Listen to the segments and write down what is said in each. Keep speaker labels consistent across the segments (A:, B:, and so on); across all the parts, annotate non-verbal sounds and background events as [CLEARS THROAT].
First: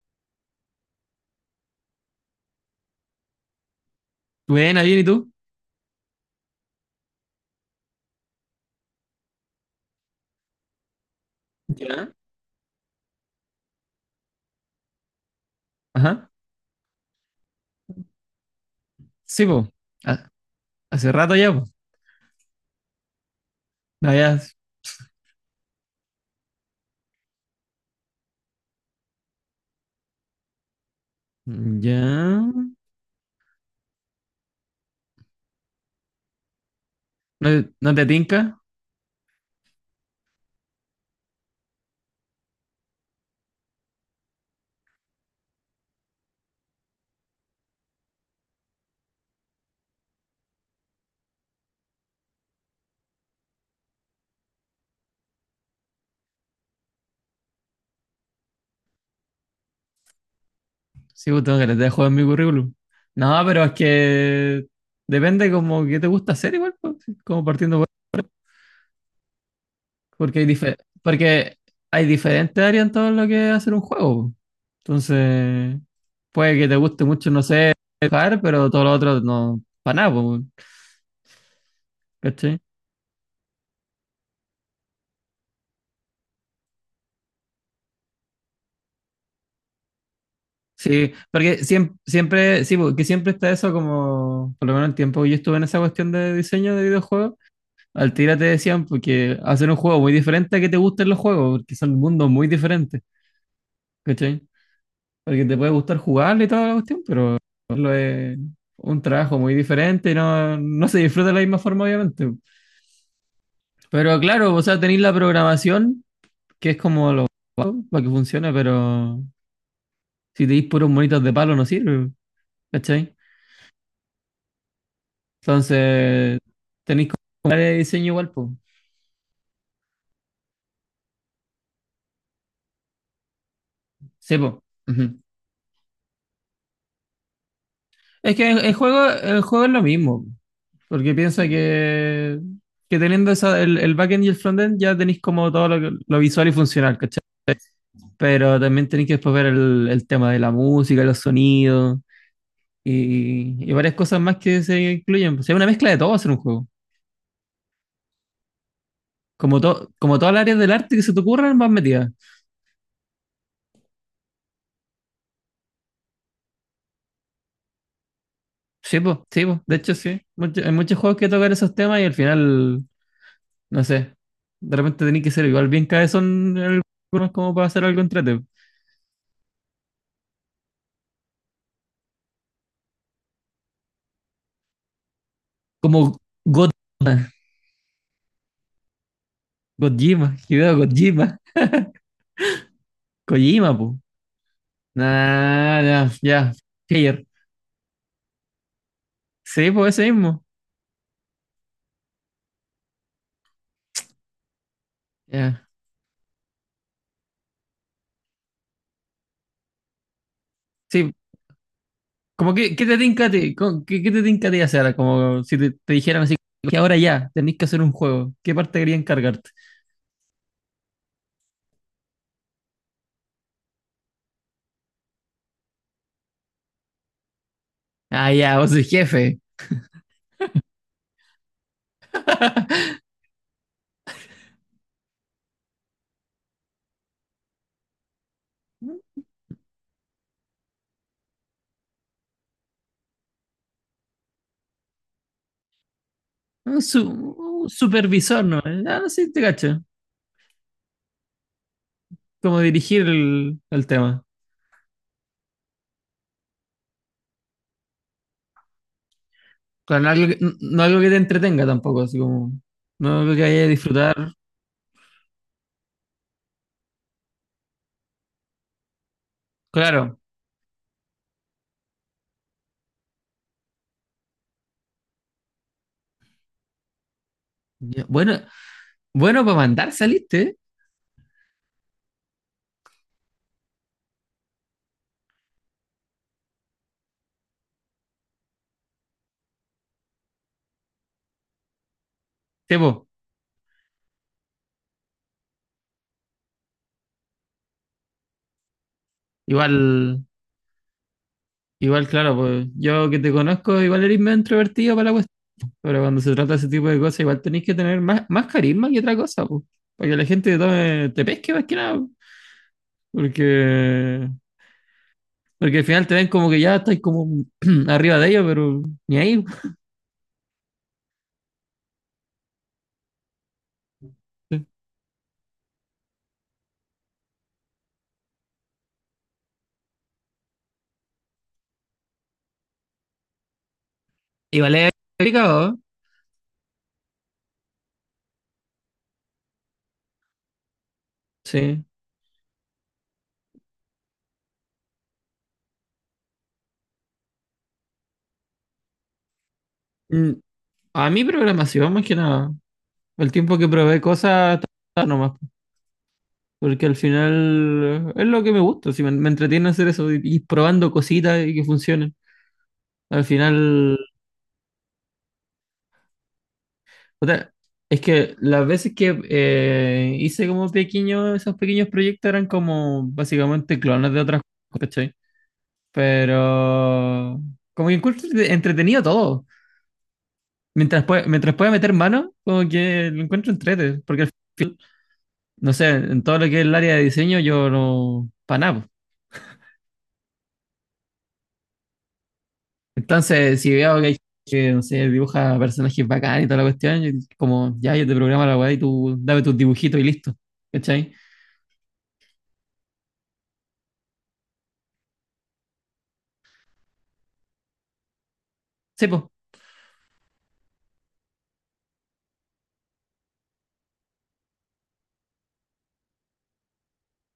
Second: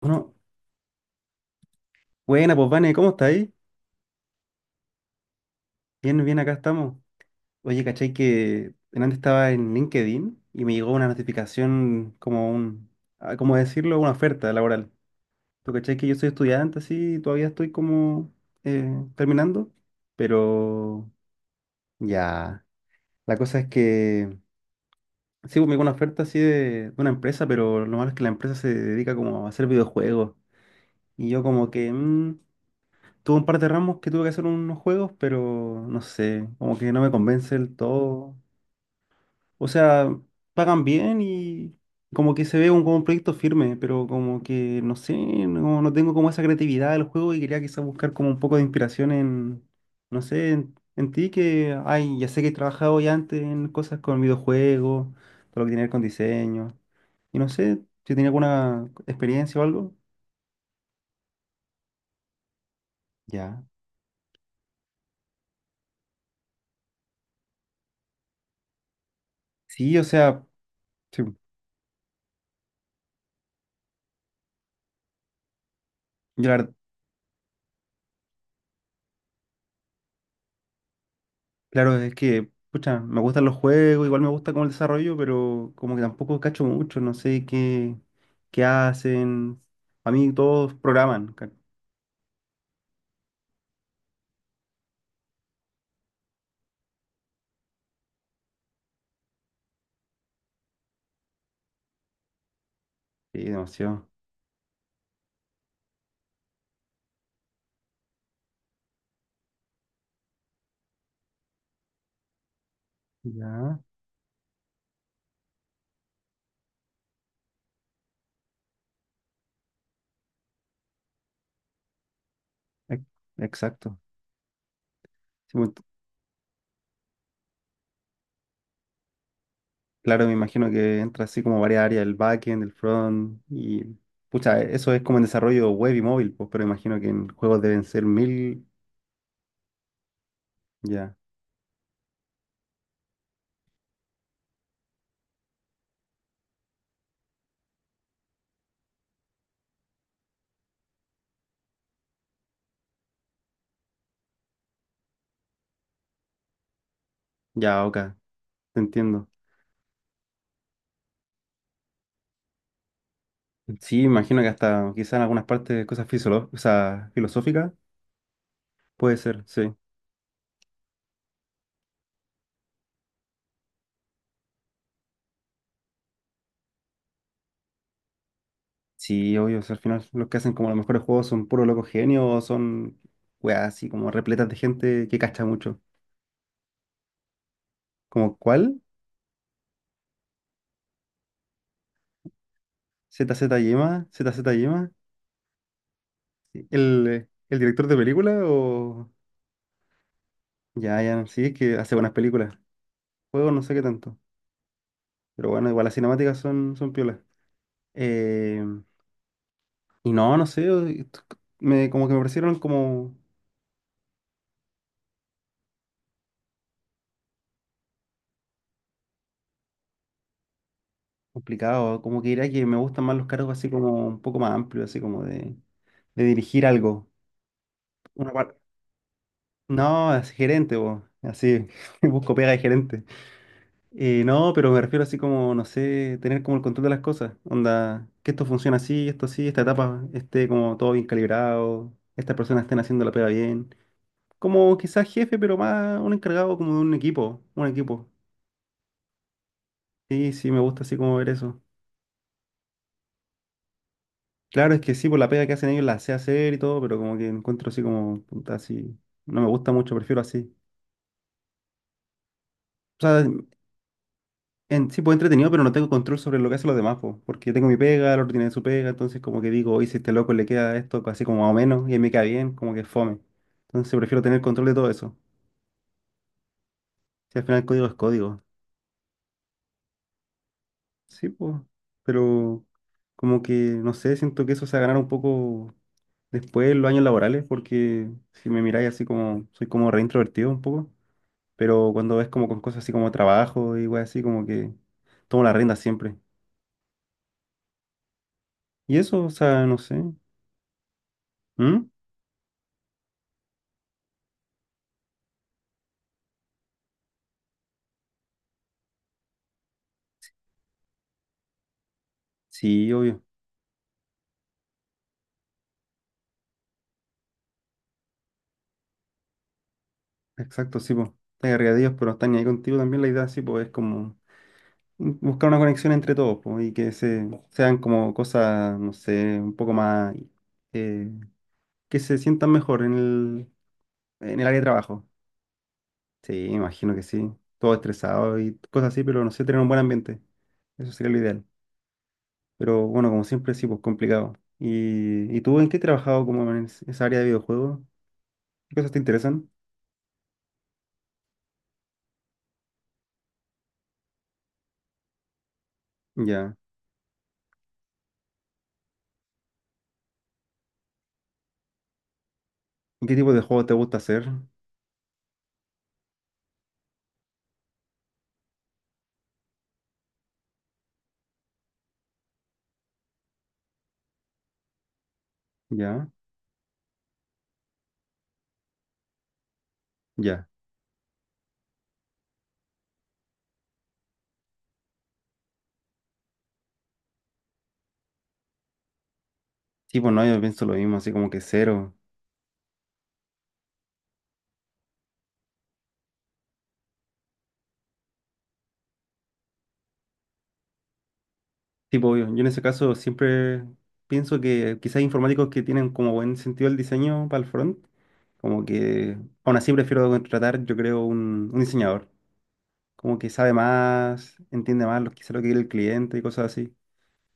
A: Bueno, Buena, pues Vane, ¿cómo está ahí?
B: Buena, bien, ¿y tú?
A: Bien, bien, acá estamos. Oye, ¿cachai que antes estaba en LinkedIn y me llegó una
B: Ya.
A: notificación como un, ¿cómo decirlo? Una oferta laboral. ¿Tú cachai que yo soy
B: Ajá.
A: estudiante, así, todavía estoy como
B: Sí,
A: terminando?
B: po. Ha-
A: Pero
B: Hace rato ya, po.
A: ya, la cosa es
B: No,
A: que
B: ya.
A: sí, pues, me llegó una oferta así de una empresa, pero lo malo es que la empresa se dedica como a hacer videojuegos. Y yo como que,
B: Ya.
A: tuve un par de ramos que tuve que hacer unos juegos, pero no sé, como que no me
B: ¿No,
A: convence del
B: no te
A: todo.
B: tinca?
A: O sea, pagan bien y como que se ve un, como un proyecto firme, pero como que no sé, no, no tengo como esa creatividad del juego y quería quizás buscar como un poco de inspiración en, no sé, en ti que, ay, ya sé que he trabajado ya antes en cosas con videojuegos, todo lo que tiene que ver con diseño. Y no sé si tenía alguna experiencia o algo.
B: Sí, po, tengo que les dejo en mi currículum. No,
A: Ya.
B: pero es que depende como que te gusta hacer igual, po, sí, como partiendo
A: Sí, o
B: porque
A: sea,
B: hay dife-
A: sí, yo
B: porque hay diferentes áreas en todo lo que es hacer un juego, po. Entonces,
A: la
B: puede que
A: verdad.
B: te guste mucho, no sé, dibujar, pero todo lo otro no, para nada, po,
A: Claro, es que,
B: ¿cachai?
A: pucha, me gustan los juegos, igual me gusta como el desarrollo, pero como que tampoco cacho mucho, no sé qué hacen. A mí todos
B: Sí,
A: programan.
B: porque siempre, siempre, sí, porque siempre está eso como, por lo menos el tiempo que yo estuve en esa cuestión de diseño de videojuegos, al tira te decían porque hacer un juego muy diferente a que te gusten los juegos, porque son mundos muy diferentes,
A: Sí, demasiado.
B: ¿cachai? Porque te puede gustar jugarle y toda la cuestión, pero lo es un trabajo muy diferente y no, no se disfruta de la misma forma, obviamente.
A: Ya,
B: Pero claro, o sea, tenéis la programación, que es como lo básico para que funcione, pero si tenéis puros monitos de palo no sirve,
A: ex-
B: ¿cachai?
A: exacto. Sí, pues,
B: Entonces, tenéis que comprar el diseño igual, pues.
A: claro, me imagino que entra así como varias áreas, el backend, el front, y
B: Sí,
A: pucha,
B: po.
A: eso es como
B: Ujú.
A: en desarrollo web y móvil, pues, pero imagino que en juegos deben ser
B: Es que el,
A: mil.
B: el juego, el juego es lo mismo, porque
A: Ya,
B: piensa que teniendo esa, el backend y el frontend ya tenéis como todo lo, lo visual y funcional, ¿cachai? Pero también tenéis que después ver el tema de la música, los sonidos y varias cosas más que se incluyen. O sea, una mezcla de todo hacer un juego.
A: ya, ok, te entiendo.
B: Como, como todas las áreas del arte que se te ocurran, vas metida.
A: Sí, imagino que hasta quizá en algunas partes cosas o sea, filosóficas.
B: Sí,
A: Puede
B: pues,
A: ser,
B: sí, po.
A: sí.
B: De hecho, sí. Hay muchos juegos que tocan esos temas y al final no sé. De repente tenés que ser igual bien cabezón en algunos como para hacer algo entrete.
A: Sí, obvio, o sea, al final los que hacen como los mejores juegos son puros locos genios o son weas así como repletas de gente que cacha mucho.
B: Como God
A: ¿Como cuál?
B: Gojima, Hideo Gojima,
A: ¿Z Z
B: Kojima, po.
A: Yema? ¿Z Z Yema?
B: Nah, nah, ya,
A: Sí.
B: Player.
A: El director de película o...?
B: Sí, pues ese mismo.
A: Ya, ya, sí, es que hace buenas películas. Juegos no sé qué tanto. Pero
B: Ya.
A: bueno, igual las cinemáticas son, son piolas. Eh, no sé,
B: Sí,
A: como que me
B: como
A: parecieron
B: que, ¿qué te
A: como
B: tinca a ti? ¿Qué, qué te tinca a ti hacer? Como si te, te dijeran así, que ahora ya, tenés que hacer un juego. ¿Qué parte quería encargarte?
A: complicados, como que diría que me gustan más los cargos así como un poco más amplios, así como de dirigir algo.
B: Ah,
A: Una par-
B: ya, vos sois jefe.
A: No, es gerente, vos. Así, [LAUGHS] busco pega de
B: [LAUGHS]
A: gerente. No, pero me refiero así como, no sé, tener como el control de las cosas. Onda, que esto funciona así, esto así, esta etapa esté como todo bien calibrado, estas personas estén haciendo la pega bien. Como quizás jefe, pero más un encargado como de
B: Un,
A: un equipo, un
B: un
A: equipo.
B: supervisor, ¿no? Ah, no sé, te cacho.
A: Sí, sí, me gusta así como ver eso.
B: Como dirigir el tema.
A: Claro, es que sí, por la pega que hacen ellos la sé hacer y todo, pero como que encuentro así como, puta, así, no me gusta mucho,
B: Claro, no
A: prefiero
B: algo que,
A: así.
B: no algo que te entretenga tampoco, así como.
A: O
B: No
A: sea,
B: algo que vaya a disfrutar.
A: en, sí, pues entretenido, pero no tengo control sobre lo que hacen los demás, po, porque yo tengo mi pega, el otro tiene su pega, entonces como que digo, oye, si este
B: Claro.
A: loco le queda esto así como más o menos y a mí me queda bien, como que es fome. Entonces prefiero tener control de todo eso. Si al final el código es
B: Ya, bueno,
A: código.
B: bueno, para mandar saliste, ¿eh?
A: Sí, pues, pero como que, no sé, siento que eso se va a ganar un poco después en los años laborales, porque si me miráis así como, soy como reintrovertido un poco, pero cuando ves como con
B: Sí,
A: cosas así
B: po.
A: como trabajo y weas así, como que tomo la rienda siempre. Y eso, o sea, no sé.
B: Igual,
A: ¿Mm?
B: igual, claro, pues yo que te conozco, igual eres medio introvertido para la cuestión. Pero cuando se trata de ese tipo de cosas, igual tenéis que tener más, más carisma que otra cosa, pues. Para que la gente te te pesque más que nada, po.
A: Sí, obvio.
B: Porque, porque al final te ven como que ya estás como [CLEARS THROAT] arriba de ellos, pero ni ahí, po.
A: Exacto, sí, pues. Están arriba de ellos, pero están ahí contigo también. La idea, sí, pues, es como buscar una conexión entre todos, pues, y que se, sean como cosas, no sé, un poco más, eh, que se sientan mejor en el área de
B: Igual es
A: trabajo.
B: complicado, ¿eh?
A: Sí, me imagino que sí. Todo estresado y cosas así, pero no sé, tener un buen ambiente. Eso sería lo ideal.
B: Sí.
A: Pero bueno, como siempre, sí, pues, complicado. ¿Y tú en qué has trabajado como en esa área de videojuegos? ¿Qué cosas te interesan?
B: Mm, a mi programación, más que nada. El tiempo que probé cosas está bueno nomás,
A: Ya.
B: porque al final es lo que me gusta, si me, me entretiene hacer eso, ir probando cositas y que funcionen.
A: ¿Y qué
B: Al
A: tipo de juegos te gusta
B: final,
A: hacer?
B: o sea, es que las veces que hice como pequeños, esos pequeños proyectos eran como básicamente clones de otras cosas, ¿cachai?
A: Ya.
B: Pero como que encuentro entretenido todo.
A: Ya.
B: Mientras, mientras pueda meter mano, como que lo encuentro entrete, porque no sé, en todo lo que es el área de diseño yo no, para nada.
A: Sí, pues no, yo pienso lo mismo, así como que cero.
B: Entonces, si veo que hay gente que, no sé, dibuja personajes bacanes y toda la cuestión, yo- como, ya, yo te programo la weá y tú dame tus dibujitos y listo. ¿Cachai?
A: Sí, pues, obvio. Yo en ese caso siempre pienso que quizás informáticos que tienen como buen sentido el diseño para el front, como
B: Sí,
A: que
B: pues,
A: aún así prefiero contratar, yo creo, un diseñador, como que sabe más, entiende más lo, quizás lo que quiere el cliente y cosas así.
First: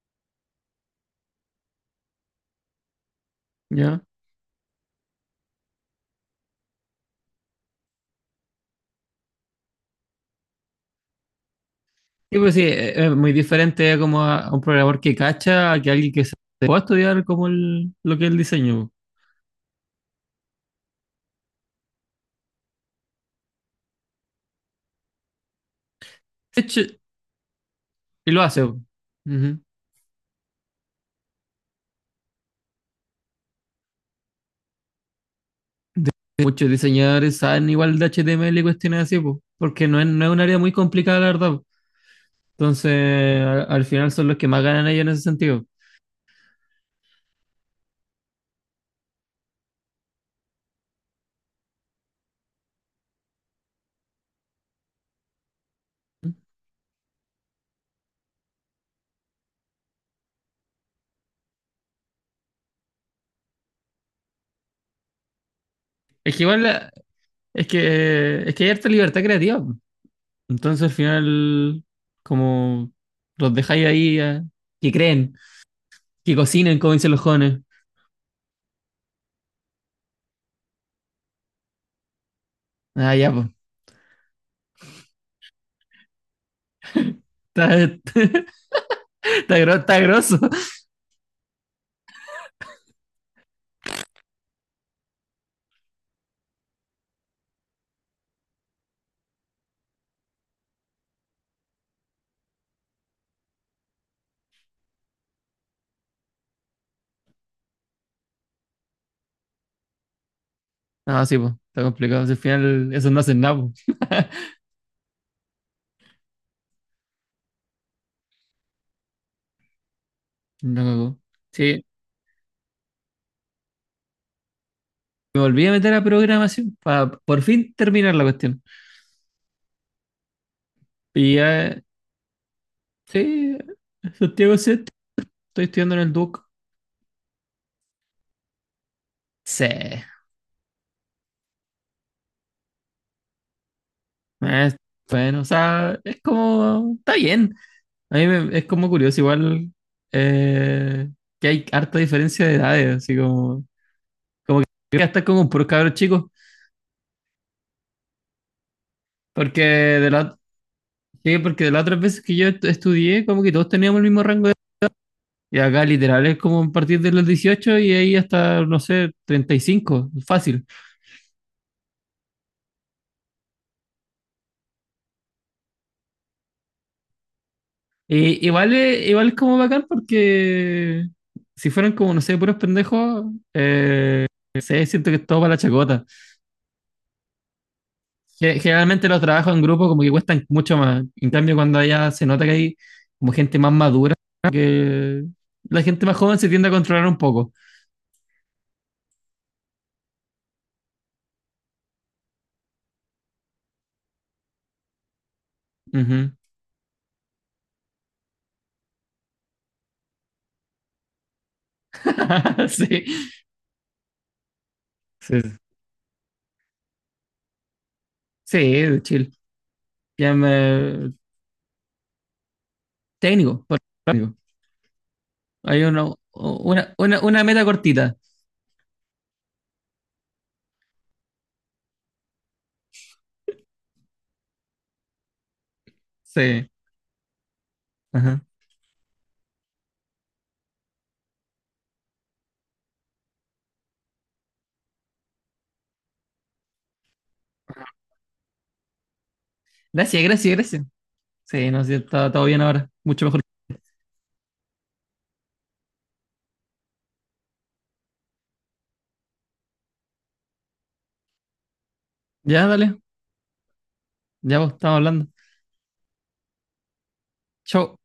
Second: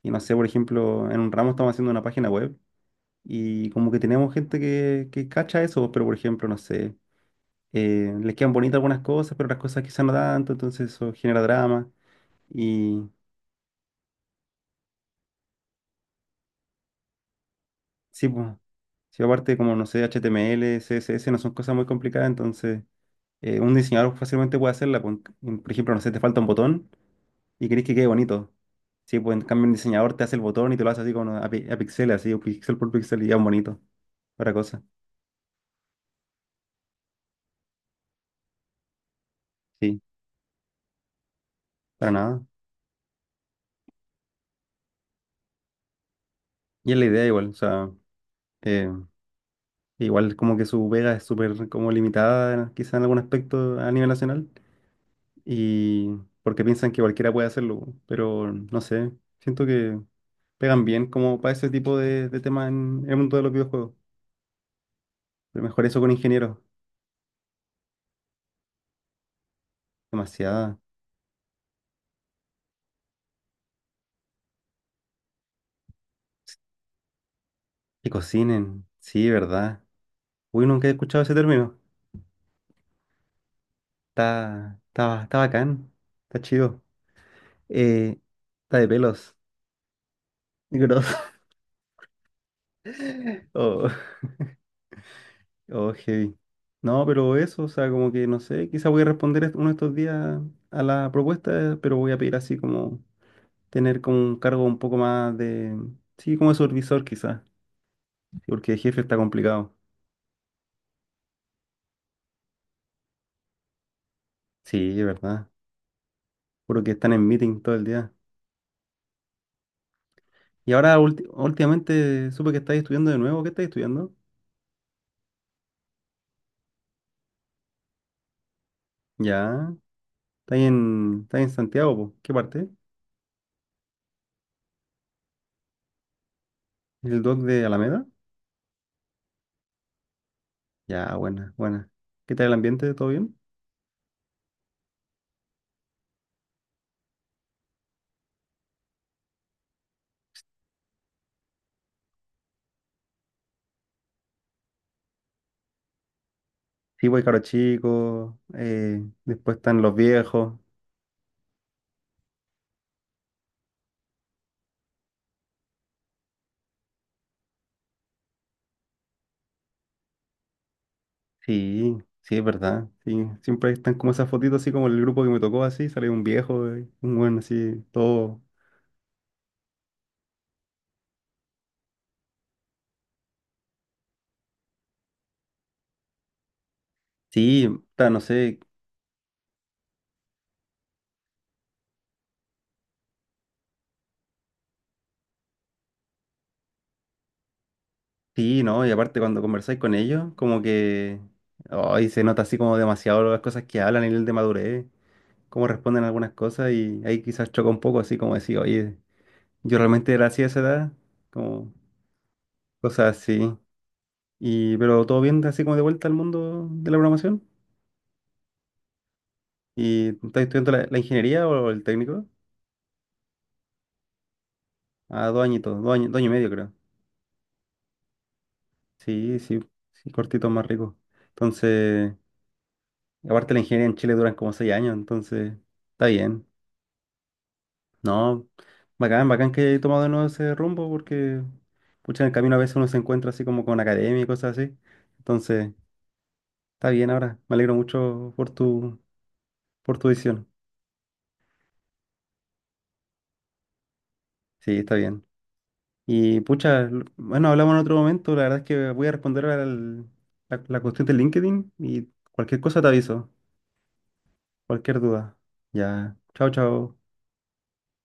A: Y no sé, por ejemplo, en un ramo estamos haciendo una página web y como que
B: ¿ya?
A: tenemos gente que cacha eso, pero por ejemplo, no sé, les quedan bonitas algunas cosas, pero otras cosas quizás no tanto, entonces eso genera drama.
B: Sí, pues sí,
A: Y
B: es muy diferente como a un programador que cacha, a que alguien que se pueda estudiar como lo que
A: sí,
B: es el
A: pues.
B: diseño.
A: Sí, aparte, como no sé, HTML CSS no son cosas muy complicadas, entonces un diseñador fácilmente puede hacerla. Por ejemplo, no sé, te falta un
B: De hecho,
A: botón y querés que quede
B: y lo
A: bonito.
B: hace, po.
A: Sí, pues en
B: Ujú.
A: cambio un diseñador te hace el botón y te lo hace así como a, a pixeles, así, o pixel por pixel y ya es bonito. Para cosa.
B: De- muchos diseñadores saben igual de HTML y cuestiones así, po, porque no
A: Sí,
B: es, no es un área muy complicada, la verdad, po.
A: para nada.
B: Entonces, al, al final son los que más ganan ellos en ese sentido.
A: Y es la idea igual, o sea, eh, igual como que su vega es súper como limitada, quizá en algún aspecto a nivel nacional, y porque piensan que cualquiera puede hacerlo, pero no sé, siento que pegan bien como para ese tipo de temas en el mundo de los videojuegos. Pero mejor eso con
B: Es que
A: ingenieros.
B: igual es que, es que hay harta libertad creativa.
A: Demasiada.
B: Entonces, al final, como los dejáis ahí, que creen, que cocinen, como dicen los jóvenes.
A: Que cocinen. Sí, ¿verdad? Uy, nunca he escuchado ese término.
B: Ah, ya, pues.
A: Está, está, está bacán. Está chido.
B: Está,
A: Eh,
B: está,
A: está de pelos.
B: está está grosso.
A: [LAUGHS] Grosso. [LAUGHS] Oh, oh, heavy. No, pero eso, o sea, como que no sé, quizá voy a responder uno de estos días a la propuesta, pero voy a pedir así como tener como un cargo un poco más de, sí, como de supervisor quizás, porque el jefe está complicado.
B: No, sí, pues. Está complicado. Si al final, eso no hacen nada, po. [LAUGHS]
A: Sí, es verdad. Juro que están en meeting todo el día. Y
B: No
A: ahora
B: cagó. Sí,
A: últimamente supe que estáis estudiando de nuevo. ¿Qué estáis estudiando?
B: me volví a meter a programación para por fin terminar la cuestión.
A: Ya. ¿Estáis en,
B: Y
A: estáis en
B: ya,
A: Santiago, po? ¿Qué parte?
B: sí, Santiago Set, estoy estudiando en el Duoc.
A: ¿El doc de Alameda?
B: Sí,
A: Ya, buena, buena. ¿Qué tal el ambiente? ¿Todo bien?
B: es bueno, o sea, es como, está bien. A mí es como curioso, igual eh, que hay harta diferencia de edades, así como... Yo voy a estar como puros cabros chicos,
A: Sí, voy caro chico. Después
B: porque
A: están los
B: de la,
A: viejos.
B: sí, porque de las otras veces que yo estudié, como que todos teníamos el mismo rango de edad. Y acá literal es como a partir de los 18 y ahí hasta, no sé, 35 fácil.
A: Sí, sí, es verdad. Sí, siempre están como esas fotitos así como el grupo que me tocó así. Sale un viejo, un buen así, todo.
B: Y, igual es como bacán porque si fueran como, no sé, puros pendejos, eh, no sé, siento que es todo para la chacota.
A: Sí, ta, no sé.
B: Generalmente los trabajos en grupo como que cuestan mucho más. En cambio, cuando allá se nota que hay como gente más madura, que la gente más joven se tiende a controlar un poco.
A: Sí, ¿no? Y aparte cuando conversáis con ellos, como que ay, se nota así como demasiado las cosas que hablan, el nivel de madurez, cómo responden algunas
B: Ujú.
A: cosas y ahí quizás choca un poco así como decir, oye, yo realmente era así a esa edad, como
B: [LAUGHS]
A: cosas
B: Sí,
A: así. Y, pero todo
B: sí,
A: bien así como de vuelta al mundo de la programación.
B: sí, de chill.
A: ¿Y
B: Ya
A: estás estudiando la, la
B: me-
A: ingeniería o el técnico?
B: Técnico, por técnico.
A: Ah, 2 añitos,
B: Hay
A: dos años, 2 años y medio creo.
B: una meta cortita.
A: Sí, sí, sí, cortito más rico. Entonces, aparte la ingeniería en Chile duran como 6 años, entonces está bien.
B: Sí. Ajá.
A: No, bacán, bacán que he tomado de nuevo ese rumbo porque, pucha, en el camino a veces uno se encuentra así como con academia y cosas así. Entonces, está bien ahora. Me alegro mucho por tu
B: Gracias,
A: decisión.
B: gracias, gracias. Sí, no, sí, está todo bien ahora. Mucho mejor.
A: Sí, está bien. Y, pucha, bueno, hablamos en otro momento. La verdad es que voy a responder la cuestión de LinkedIn y cualquier
B: Ya,
A: cosa te
B: dale.
A: aviso,
B: Ya vos, estamos
A: cualquier
B: hablando.
A: duda. Ya, chao, chao.
B: Chau.